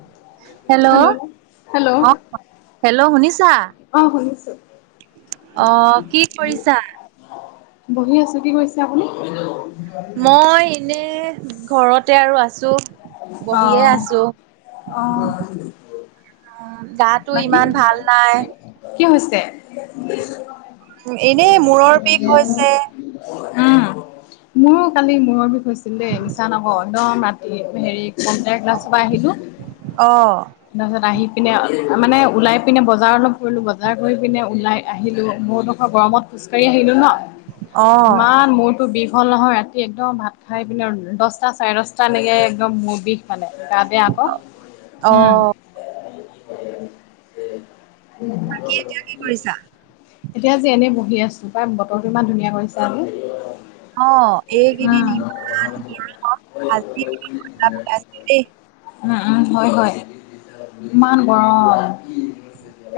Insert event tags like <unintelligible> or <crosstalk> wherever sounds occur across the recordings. <unintelligible> Hello. Hello. অ hello শুনিছা অহ, শুনিছোঁ। অ কি কৰিছা? বহি আছোঁ। কি কৰিছে আপুনি? মই এনেই ঘৰতে আৰু আছোঁ। অ বহিয়েই আছোঁ অ উম। গাটো বাকী ইমান ভাল নাই। কি হৈছে? এনেই মূৰৰ বিষ হৈছে। উম, মোৰো কালি মূৰৰ বিষ হৈছিল দেই, মিছা নহয়। একদম ৰাতি হেৰি ক্লাছৰ পৰা আহিলোঁ। অ তাৰিছত আহি পিনে মানে ওলাই পিনে বজাৰ অলপ কৰিলোঁ। বজাৰ কৰি পিনে ওলাই আহিলোঁ, মোৰডোখৰ গৰমত খোজকাঢ়ি আহিলোঁ ন'। অ ইমান মূৰতো বিষ। হ'ল নহয় ৰাতি একদম ভাত খাই পিনে দহটা চাৰে দহটালৈকে একদম মোৰ বিষ। মানে গাতে আকৌ অ উম। কি কৰিছা? <unintelligible> এতিয়া আজি এনেই বহি আছোঁ। পাই বতৰটো ইমান ধুনীয়া কৰিছে আজি। অহ, এই কেইদিন উম। ইমান <unintelligible> আজি <unintelligible> দেই। উম হয়, হয়, ইমান গৰম।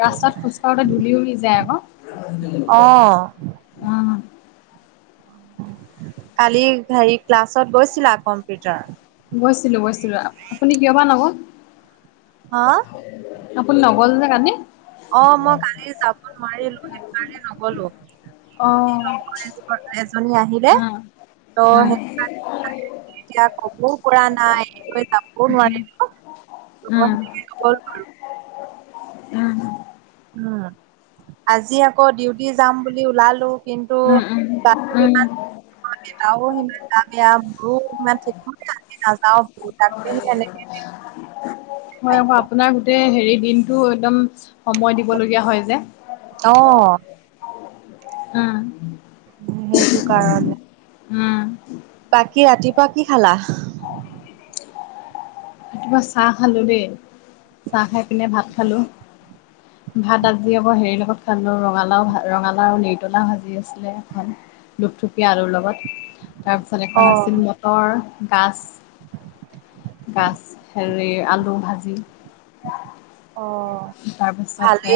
ৰাস্তাত খোজকাঢ়োতে ধূলি উৰি যায় আকৌ। অ অহ। কালি হেৰি ক্লাছত গৈছিলা কম্পিউটাৰ। গৈছিলোঁ, গৈছিলোঁ আপুনি কিয় বা নগ'ল। হা? আপুনি নগ'ল যে কালি? অহ, মই কালি যাব নোৱাৰিলোঁ, সেইটো কাৰণে নগ'লো। অ' উম। <unintelligible> এজনী আহিলে, উম ত' উম সেই <unintelligible> এতিয়া ক'বও পৰা নাই, গৈ যাবও উম উম উম নোৱাৰিলোঁ। <unintelligible> নগ'লো আৰু। উম। উম, আজি আকৌ ডিউটি যাম বুলি ওলালোঁ। কিন্তু উম তাতো উম ইমান উম দেউতাৰো সিমান গা বেয়া, মোৰো ইমান ঠিক নাই, নাযাওঁ বুলি <unintelligible> হয় মই পাৰিলো আপোনাৰ গোটেই হে হেৰি দিনটো একদম সময় দিবলগীয়া হয় যে। অ উম। সেইটো কাৰণে। উম। বাকী ৰাতিপুৱা কি খালা? ৰাতিপুৱা চাহ খালোঁ দেই, চাহ খাই পিনে ভাত খালোঁ। ভাত আজি আকৌ হেৰিৰ লগত খালোঁ ৰঙালাউ-ৰঙালাউ নিৰ্তলা ভাজি আছিলে এখন। লুপথুপীয়া আলুৰ লগত তাৰপিছত অ এখন আছিল মটৰ গাছ। গাছ হেৰি আলু ভাজি। অহ। তাৰ পিছতে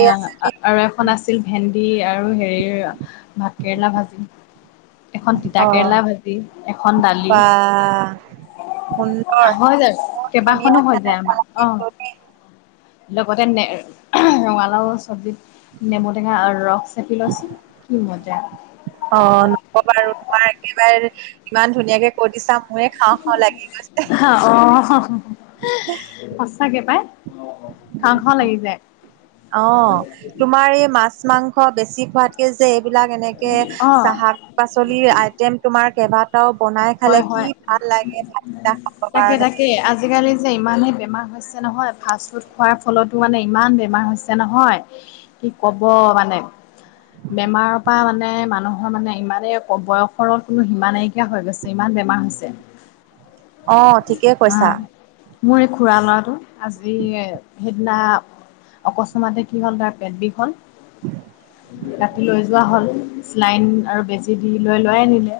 আৰু এখন আছিল ভেন্দি আৰু হেৰি হেৰা ভাতকেৰেলা ভাজি এখন অ তিতাকেৰেলা ভাজি এখন দালি। বা সুন্দৰ হৈ যায়, বহুত ধুনীয়া কেইবাখনো হৈ খানা যায় আমাৰ খালা কিন্তু অ'। দেই লগতে ন ৰঙালাও চবজি নেমু টেঙাৰ ৰস চেপি লইচু কি মজা। অ' ন'কবা তোমাৰ একেবাৰে ইমান ধুনীয়াকে কৈ দিছা মোৰে খাওঁ খাওঁ লাগি গৈছে। অ' সঁচাকে পাই। খাও খাও লাগিছে অ' তোমাৰ এই মাছ মাংস বেছি খোৱাতকে যে বিলাক এনেকে অ শাক পাচলি আইটেম তোমাৰ কেইবা কেইবাটাও বনাই খালে হয় কি হয় ভাল লাগে ভাতকেইটা খাবৰ তাকে কাৰণে। তাকে আজিকালি যে ইমানে বেমাৰ হৈছে নহয় ফাষ্ট ফুড খোৱাৰ ফলতো মানে ইমান বেমাৰ হৈছে নহয়। কি কব মানে বেমাৰৰ পৰা মানে মানুহৰ মানে ইমানেই বয়সৰ কোনো সিমান নাইকিয়া হৈ গৈছে। যিমান বেমাৰ হৈছে। অ' ঠিকেই কৈছা। অ' মোৰ এই খুৰা ল'ৰাটো আজি সেইদিনা অকস্মতে কি হল তাৰ পেটবিষ হ'ল ৰাতি লৈ যোৱা হ'ল। চেলাইন আৰু বেজি দি লৈ লৈ আনিলে।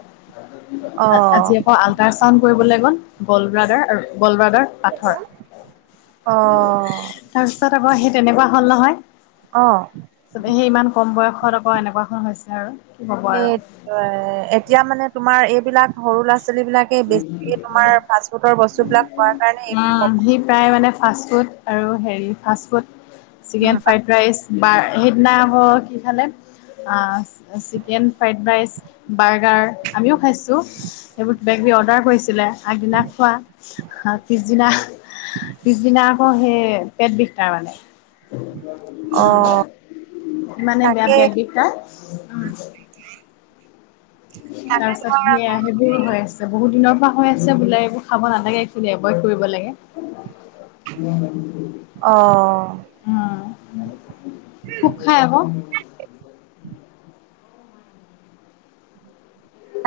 অ আজি আকৌ আল্ট্ৰাছাণ্ড কৰিবলৈ গ'ল গলব্ৰডাৰ আৰু গলব্ৰডাৰ পাথৰ অ তাৰ পিছত আকৌ সেই তেনেকুৱা হ'ল নহয়। অ'। সেই ইমান কম বয়সত আকৌ এনেকুৱাখন হৈছে আৰু কি কব এই আৰু। এই বিলাক সৰু সৰু লৰা ছোৱালীবিলাকক বেছিকে তোমাৰ ফাষ্ট ফুডৰ বস্তুবিলাক খোৱাৰ উম, কাৰ সি প্ৰায় মানে ফাষ্টফুড আৰু হেৰি ফাষ্টফুড চিকেন ফ্ৰাইড ৰাইচ বাৰ সিদিনা হ কিফালে চিকেন ফ্ৰাইড ৰাইচ, বাৰ্গাৰ আমিও খাইছোঁ সবোৰ বেগ বি অৰ্ডাৰ কৰিছিলে, আগদিনা খোৱা পিছদিনা পিছদিনা আকৌ সেই পেট বিষ তাৰ মানে। অ উম, মানে বেয়া তাকে পেট বিষ তাৰ <inaudible> তাৰ তাকে পিছত তোমাৰ সেয়া আকৌ সেইবোৰ হৈ আছে বহুত দিনৰ হৈ আছে বোলে এইবোৰ খাব নালাগে এইখিনি এভইড কৰিব লাগে। <inaudible> অ', উম, খুব খাই আকৌ।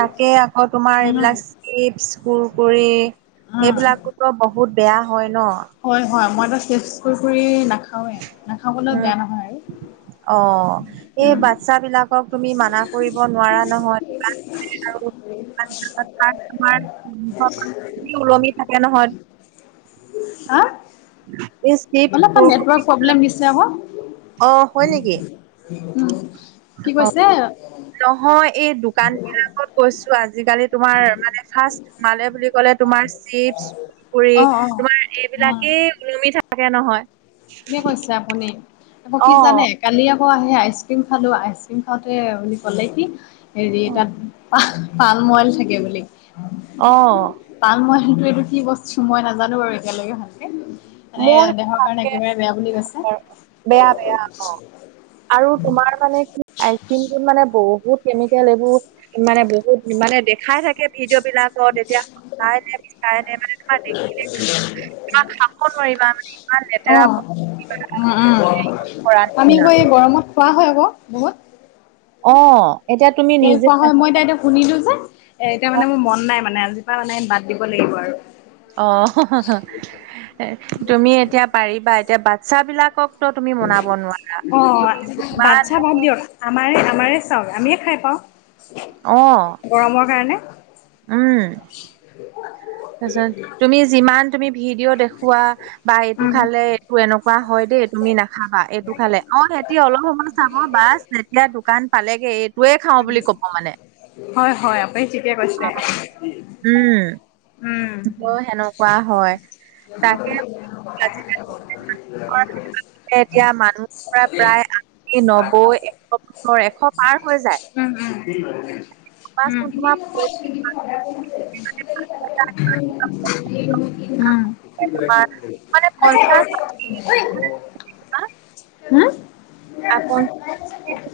তাকে আকৌ তোমাৰ উম এইবিলাক চিপচ কুৰকুৰি উম সেইবিলাকোতো বহুত বেয়া হয় ন। হয় হয় মই বাৰু চিপ্চ কুৰকুৰ না নাখাওৱে নাখাবলৈ উম, বেয়া নহয় অ', এই আৰু উ বাচ্ছা বিলাকক তুমি মানা কৰিব নোৱাৰা নহয় দোকানলে ওলমি থাকে নহয় <inaudible> হা? এই চিপছ, অলপ কুৰকুৰি নেটৱৰ্ক প্ৰব্লেম দিছে আকৌ। অ', হয় নেকি? কি অ', কৈছে? নহয় এই দোকান বিলাকত কৈছো আজিকালি তোমাৰ মানে ফাৰ্ষ্ট সোমালে বুলি কলে তোমাৰ চিপছ কুৰকুৰি অঁ অঁ তোমাৰ অঁ এইবিলাকেই ওলুমি থাকে নহয়। ঠিকে কৈছে আপুনি আকৌ কি জানে অ', কালি আকৌ আকৌ আহি আইচক্ৰীম খালোঁ, আইচক্ৰীম খাওঁতে বুলি ক'লে কি হেৰি অ', তাত পাম মইল থাকে বুলি। অ'। কিন্তু এইটো কি বস্তু মই নাজানো বাৰু এতিয়ালৈকে ভালকে মানে মোৰ সেই দেহৰ কাৰণে তাকে একেবাৰে বেয়া বুলি কৈছে বেয়া বেয়া অ'। আৰু তোমাৰ মানে কি আইচ ক্ৰিমটোত মানে বহুত কেমিকেল এইবোৰ মানে বহুত মানে দেখাই থাকে ভিডিঅ বিলাকত এতিয়া সঁচাই নে মিচাই নে মানে তোমাৰ দেখিলে কিবা খাম নোৱাৰিবা মানে ইমান অঁ লেতেৰাস উম <unintelligible> উম আমি আকৌ নিচিনা। এই গৰমত খোৱা হয় আকৌ বহুত। অ' এতিয়া তুমি স নিজে কোৱা হয় মই এতিয়া এতিয়া শুনিলো যে এ এতিয়া মানে মোৰ মন নাই মানে আজিপা মানে বাদ দিব লাগিব আৰু। অ', তুমি এতিয়া পাৰিবা এতিয়া বাচ্ছ বিলাকক অ' যিমান বাচ্ছা বাদ মানে দিয়ক আমাৰে আমাৰে চাওঁক আমিয়ে খাই পাওঁ, অ', গৰমৰ কাৰণে। তাৰিছত তুমি যিমান তুমি ভিডিঅ' দেখুৱা বা এইটো উম খালে এইটো এনেকুৱা হয় দেই তুমি নাখাবা এইটো খালে অ' সিহতি অলপ সময় চাব বাচ তেতিয়া দোকান পালেগে এই হয় হয় আপুনি ঠিকে কৈছে। উম অ' সেনেকুৱা হয়। তাকে <unintelligible> আজিকালি এতিয়া মানুহৰ পৰা প্ৰায় আশী নব্বৈ এশ বছৰ এশ পাৰ হৈ যায় ভাবাচোন উম, তোমাৰ উম। উম। তোমাৰ মানে উম। হ। হম। আপন <unintelligible>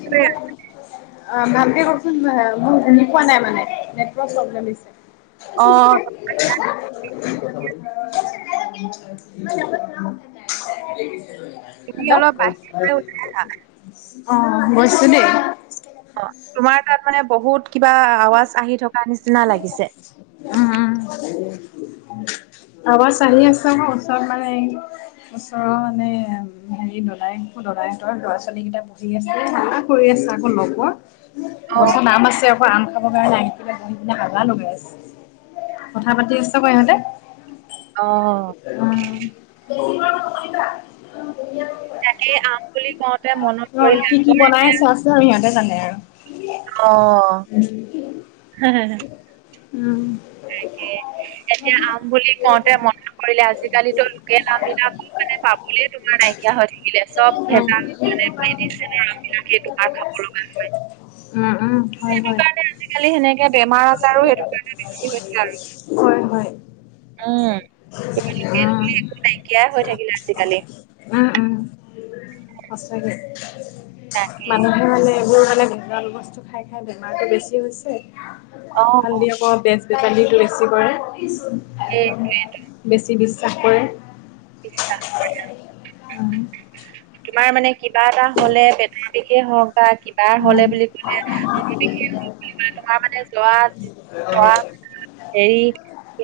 অ' ভালকে কওকচোন মই শুনি পোৱা নাই মানে নেটৱৰ্ক প্ৰব্লেম দিছে। অ তুমি হেল্ল' অ' অলপ বাহিৰলৈ ওলাই আহা গৈছোঁ দেই। অ' তোমাৰ তাত মানে বহুত কিবা আৱাজ আহি থকা নিচিনা লাগিছে। উম। আৱাৰ আহি আছে আকৌ ওচৰত মানে ওচৰৰ মানে হেৰি দদাই দদায়তৰ লৰা ছোৱালী কেইটা বহি আছে হাল্লা কৰি চাগ নপোৱা অ', গছত আম আছে আকৌ আম খাবৰ কাৰণে আহি পিলে <unintelligible> আজানো লগাই আছে, কথা পাতি আছো কৌ ইহঁতে। অ'। তাকে আম বুলি কওঁতে মনত অ' পৰিলে কি কি আগৰ বনাই আছো আচ সিহঁতে জানে আৰু। অ'। উম। তাকে। তেতিয়া আম বুলি কওঁতে মন কৰিলে আজিকালিতো লোকেল আমবলাকো মানে উম পাবলে তোমাৰ নাই কিয় হৈ থাকিলে উম, চব ভেজাল মানে মেডিচিনৰ আম বিলাক সেই দু খাব লগা হয়। উম, উম। হয়, হয়। এয়া বেমাৰ আজাৰো সেইটো কাৰণে দিছিল হৈছ হয়, হয়। উম, নাইকিয়া হৈ থাকিলে আজিকালি। উম, উম। সঁচাকে। মানুহে মানে এইবোৰ মানে ভেজাল বস্তু খাই খাই বেমাৰটো বেছি হৈছে। অ', ভালদি আকৌ বেজ বেপালিটো বেছি কৰে। এই বেছি বেছি <unintelligible> বিশ্বাসটৌহে আৰু। অ'। তোমাৰ মানে কিবা এটা হ'লে, পেটৰ বিষে হওঁক। বা কিবা উম, হ'লে বুলি কলে, মুৰ বিষে হওঁক বুলি বা তোমাৰ মানে জৰা <unintelligible> হেৰী,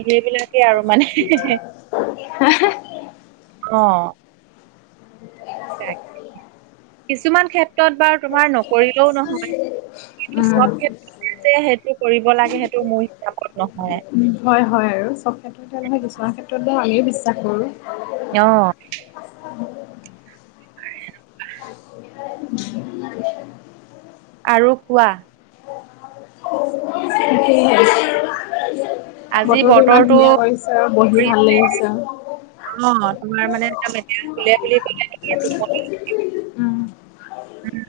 সেইবিলাকে আৰু মানে। <inaudible> অ'। তাক, কিছুমান ক্ষেত্ৰত বাৰ তোমাৰ নকৰিলেও নহয়, সেইবুলি উম, উম, চব ক্ষেত্ৰতে যে সেইটো কৰিব লাগে সেইট <unintelligible> হয়, হয় আৰু, চব ক্ষেত্ৰতে নহয়, কিছুমান ক্ষেত্ৰত বাৰু আমিও বিশ্বাস কৰোঁ। অ'। আৰু কোৱা? সেয়েহে আজি ইমান বতৰটো ধুনীয়া কৰিছে আৰু বহি ভাল লাগিছে <unintelligible> আৰু। সোমবাৰ মানে একদম <unintelligible> খোলে। <inaudible> উ। উ,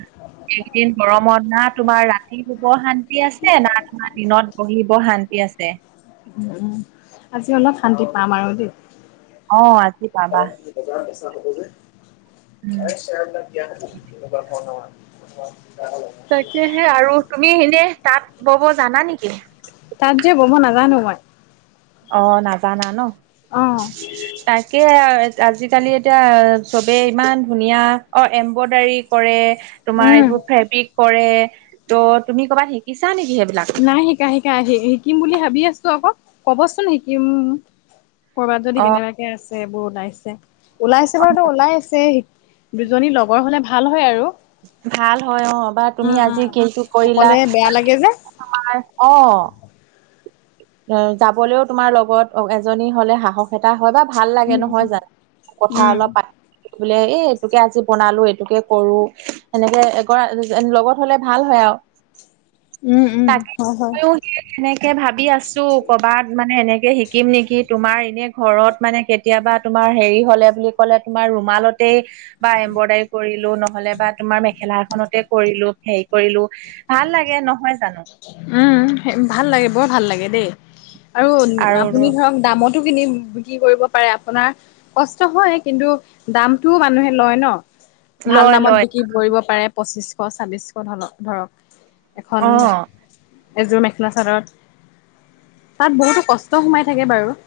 এইকেদিন গৰমত না তোমাৰ ৰাতি শুব শান তি আছে, না তোমাৰ দিনত বহিব শান্তি আছে। উ, উ, আজি অলপ শান্তি পাম আৰু দেই। অ', আ <inaudible> উম <unintelligible> তাকেহে আৰু, তুমি এনে তাঁত বব জানা নিকি? তাঁত যে ব'ব নাজানো মই। অ', নাজানা ন! অ'। তাকেহে আ আজিকালি এতিয়া চবে ইমান ধুনীয়া অ', এমব্ৰডাৰী কৰে। তোমাৰ উম, এইবোৰ ফেব্ৰিক কৰে, ত' তুমি কবাত শিকিছা নি নাই শিকা শিকা, শিকিম বুলি ভাবি আছোঁ অ'ক, কবচোন শিকিম ক'ৰবাত যদি অ কেনেবাকে আছে, এইবোৰ ওলাইছে। ওলাইছে বাৰু তো ওলাইছে শিক, দুজনী লগৰ হ'লে ভাল হয় আৰু। ভাল হয় অ', বা তুমি উম, উম। আজি কিটো কৰিলা, অকলে বেয়া লাগে যে। তোমাৰ অ'। এ, যাবলেও তোমাৰ লগত, এজনী হ'লে সাহস এটা হয় বা ভাল লাগে নহয় উম, জানো, উম। কথা অলপ পাত বোলে এই এইটোকে আজি বনালো, এইটোকে কৰো, সেনেকে এগৰ লগত হ'লে ভাল হয় আৰু। <inaudible> উ, উ, হয়, হয়। এনেকে ভাবি আছ তো, কবাত মানে এনেকে শিকিম নেকি, তোমাৰ এনে ঘৰত মানে কেতিয়াবা তোমাৰ হেৰি হ'লে। বুলি ক'লে তোমাৰ ৰুমালতে বা এম্ব্ৰইডাৰি কৰিলোঁ, নহ'লে বা তোমাৰ মেখেলা এখনতে কৰি লো হেৰি কৰিলো, ভাল লাগে নহয় জানো উ, হে ভাল লাগে বৰ ভাল লাগে দেই, আৰু আৰু আপুনি ধৰক দামত খিনি কিনি বিক্ৰী কৰিব পাৰে আপোনাৰ কষ্ট হয় কিন্তু দামটোও মানুহে লয় ন। ভাল লয় দামত লয় বিক্ৰী কৰিব পাৰে পঁচিশ ছব্বিশ ধ-ধৰক। অহ। এযোৰ মেখেল চাদৰত, তাত বহুতো কষ্ট সোমাই থাকে বাৰু।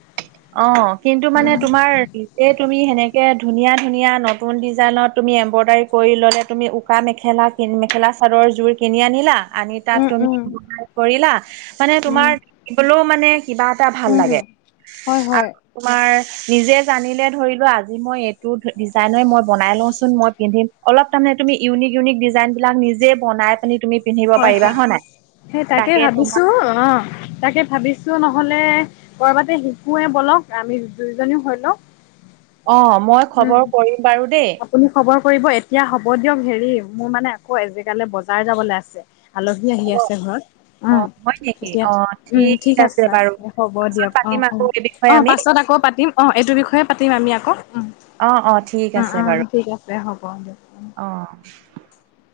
অহ, কিন্তু মানে তোমাৰ নিজে তুমি সেনেকে ধুনীয়া-ধুনীয়া নতুন ডিজাইনত তুমি এম্ব্ৰইডাৰী কৰি ল'লে তুমি উকা মেখেলা কিনি, মেখেলা চাৰৰ জোৰ কিনি আনিলা। আনি তাত উম, তুমি উম, ব্যৱহাৰ কৰিলা, মানে উম, তোমাৰ পিন্ধিবলৈও মানে কিবা এটা ভাল লাগে। উম, হয়, হয়। আৰু তোমাৰ নিজে জানিলে ধৰিলোৱা, আজি মই এইটো ডিজাইনে মই বনাই লওঁচোন মই পিন্ধিম অলপ তাৰমানে তুমি ইউনিক-ইউনিক ডিজাইনবিলাক নিজে বনাই পিনি তুমি পিন্ধিব হয়, পাৰিবা হয়। নাই সেই তাকে ভাবিছোঁ অহ। তাকে ভাবিছোঁ নহ'লে কৰ'বাতে শিকোৱে বলক, আমি দুইজনীও হৈ লওঁ। অহ, মই খবৰ কৰিম বাৰু দেই। আপুনি খবৰ কৰিব এতিয়া হ'ব দিয়ক হেৰি, মোৰ মানে আকৌ এজেগালে বজাৰ যাবলে আছে। আলহী আহি আছে ঘৰত উম। অ', হয় নেকি? এতিয়া অ', উম, ঠিক আছে বাৰু। হ'ব পাছত দিয়ক পাতিম অহ। অ', আকৌ এই অ'। বিষয়ে অহ, আমি। পাছত আকৌ পাতিম অহ, এইটো বিষয়ে পাতিম আমি আকৌ উম। অ', অ', ঠিক উম', আছে বাৰু। উম' ঠিক আছে হ'ব দিয়ক। <unintelligible>